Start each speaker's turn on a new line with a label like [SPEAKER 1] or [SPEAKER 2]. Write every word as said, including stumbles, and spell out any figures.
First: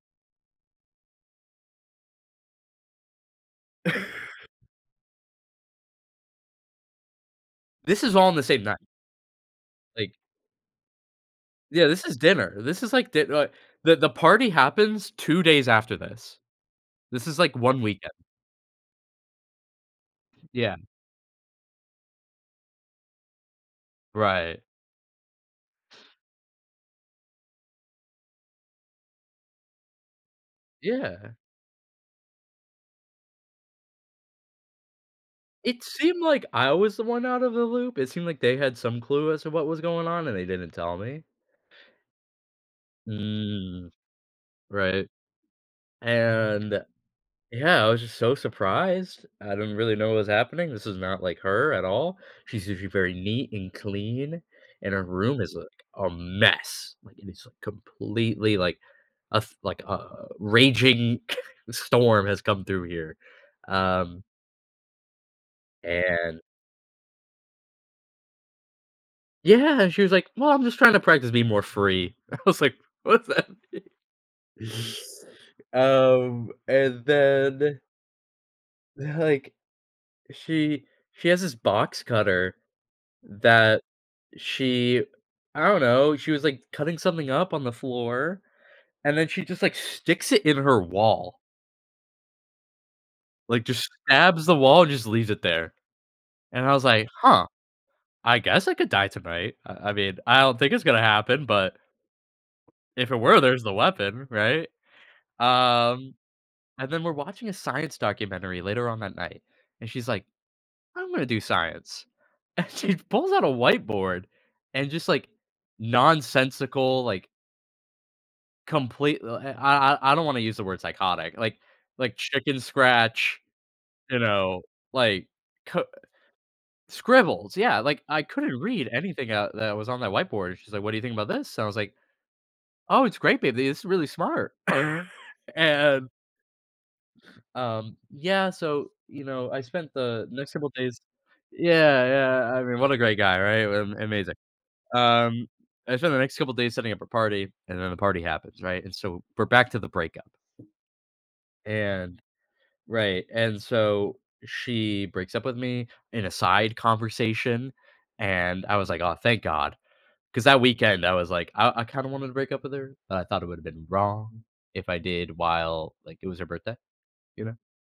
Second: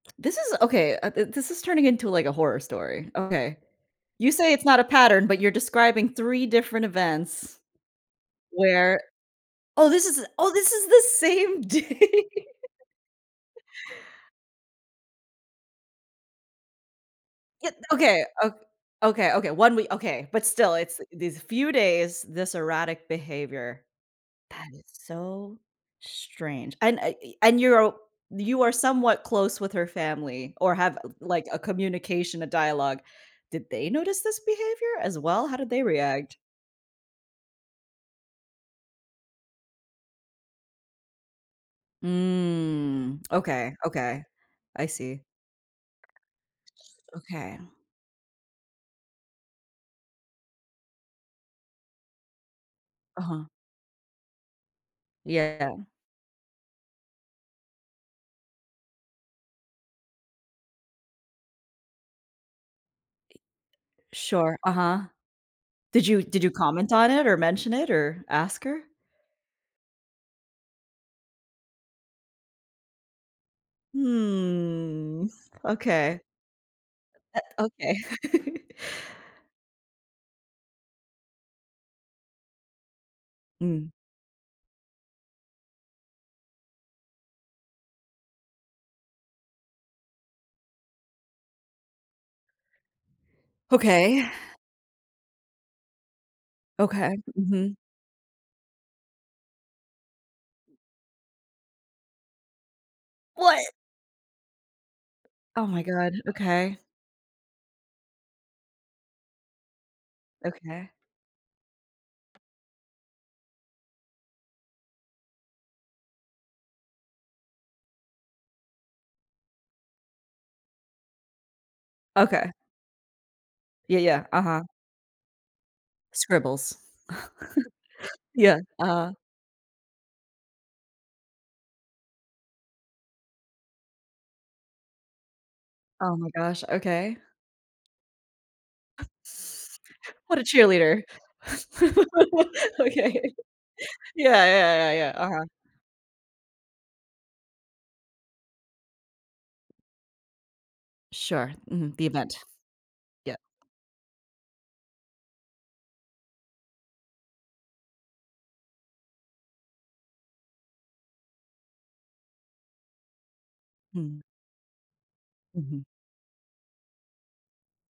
[SPEAKER 1] This is okay, uh, this is turning into, like, a horror story. Okay. You say it's not a pattern, but you're describing three different events
[SPEAKER 2] This is all in the same night
[SPEAKER 1] where oh, this
[SPEAKER 2] Like
[SPEAKER 1] is oh, this is the same
[SPEAKER 2] Yeah, this is
[SPEAKER 1] day.
[SPEAKER 2] dinner. This is, like, di like, the the party happens two days after this. This is, like,
[SPEAKER 1] Ye
[SPEAKER 2] one weekend.
[SPEAKER 1] okay. O okay, Okay, one wee okay, but still,
[SPEAKER 2] Yeah.
[SPEAKER 1] it's these few days, this erratic behavior.
[SPEAKER 2] Right.
[SPEAKER 1] That is so strange, and, I eh, and you're o you are somewhat close with her family or have,
[SPEAKER 2] Yeah.
[SPEAKER 1] like, a communication, a dialogue did they notice this behavior, as well? How did
[SPEAKER 2] It
[SPEAKER 1] they
[SPEAKER 2] seemed
[SPEAKER 1] react?
[SPEAKER 2] like I was the one outta the loop. It seemed like they had some clue as to what was going on, and they didn't tell me.
[SPEAKER 1] Mm. Okay,
[SPEAKER 2] Mm.
[SPEAKER 1] okay, I
[SPEAKER 2] Right,
[SPEAKER 1] see.
[SPEAKER 2] and
[SPEAKER 1] Okay.
[SPEAKER 2] yeah, I was just so surprised. I didn't really know what was happening. This is not like her at all. She's usually very
[SPEAKER 1] Uh-huh.
[SPEAKER 2] neat and clean, and her room is a
[SPEAKER 1] Yeah.
[SPEAKER 2] a mess, like, it is completely, like, a f like, a raging storm has come through here, um
[SPEAKER 1] Sure, uh-huh. Did you
[SPEAKER 2] And
[SPEAKER 1] did you comment on it, or mention it, or ask her?
[SPEAKER 2] Yeah, and she was like, "Well, I'm just trying to practice being more free." I was like, "What's that mean?"
[SPEAKER 1] Hmm. Okay.
[SPEAKER 2] Um, and
[SPEAKER 1] Eh,
[SPEAKER 2] then
[SPEAKER 1] okay.
[SPEAKER 2] like, she she has this box cutter that
[SPEAKER 1] Mm.
[SPEAKER 2] she I don't know, she was, like, cutting something up on the floor, and then she just, like, sticks it in her wall. Like, just
[SPEAKER 1] Okay.
[SPEAKER 2] stabs the wall and just leaves it there, and I was like,
[SPEAKER 1] Okay,
[SPEAKER 2] "Huh,
[SPEAKER 1] mhm.
[SPEAKER 2] I guess I could die tonight. I I mean, I don't think it's gonna happen, but" "if it were,
[SPEAKER 1] What?
[SPEAKER 2] there's the weapon," right?
[SPEAKER 1] Oh, my god.
[SPEAKER 2] Um,
[SPEAKER 1] Okay.
[SPEAKER 2] and then we're watching a science documentary later on that night, and she's like,
[SPEAKER 1] Okay.
[SPEAKER 2] "I'm gonna do science," and she pulls out a whiteboard and just, like, nonsensical, like complete li l I I I don't wanna use the word psychotic, like like,
[SPEAKER 1] Okay.
[SPEAKER 2] chicken scratch,
[SPEAKER 1] Yeah,
[SPEAKER 2] you
[SPEAKER 1] yeah.
[SPEAKER 2] know,
[SPEAKER 1] Uh-huh.
[SPEAKER 2] like, k
[SPEAKER 1] Scribbles.
[SPEAKER 2] scribbles. Yeah, like, I
[SPEAKER 1] Yeah.
[SPEAKER 2] couldn't read
[SPEAKER 1] Uh-huh.
[SPEAKER 2] anything out that was on that whiteboard. She's like, "What do think about this?" So I was like, "Oh, it's great, baby. This is really smart." And
[SPEAKER 1] Oh, my gosh. Okay.
[SPEAKER 2] Um, yeah, so, you know, I spent the
[SPEAKER 1] What a
[SPEAKER 2] next couple days
[SPEAKER 1] cheerleader.
[SPEAKER 2] yeah, yeah, I mean, what a great
[SPEAKER 1] Okay.
[SPEAKER 2] guy, right? Am amazing.
[SPEAKER 1] Yeah, yeah, yeah, yeah. Uh-huh.
[SPEAKER 2] Um, I spent the next couple days setting up a party, and then the party happens, right, and so we're back to the breakup,
[SPEAKER 1] Sure, mhm, the
[SPEAKER 2] and
[SPEAKER 1] event.
[SPEAKER 2] right,
[SPEAKER 1] Yep.
[SPEAKER 2] and so, she breaks up with me, in a side conversation, and I was like, "Aw, thank god," 'cause that weekend, I was like, I I kinda wanted to break up with her, but I thought it would have been
[SPEAKER 1] Hmm.
[SPEAKER 2] wrong if I did
[SPEAKER 1] Mhm.
[SPEAKER 2] while, like, it was her birthday, you know?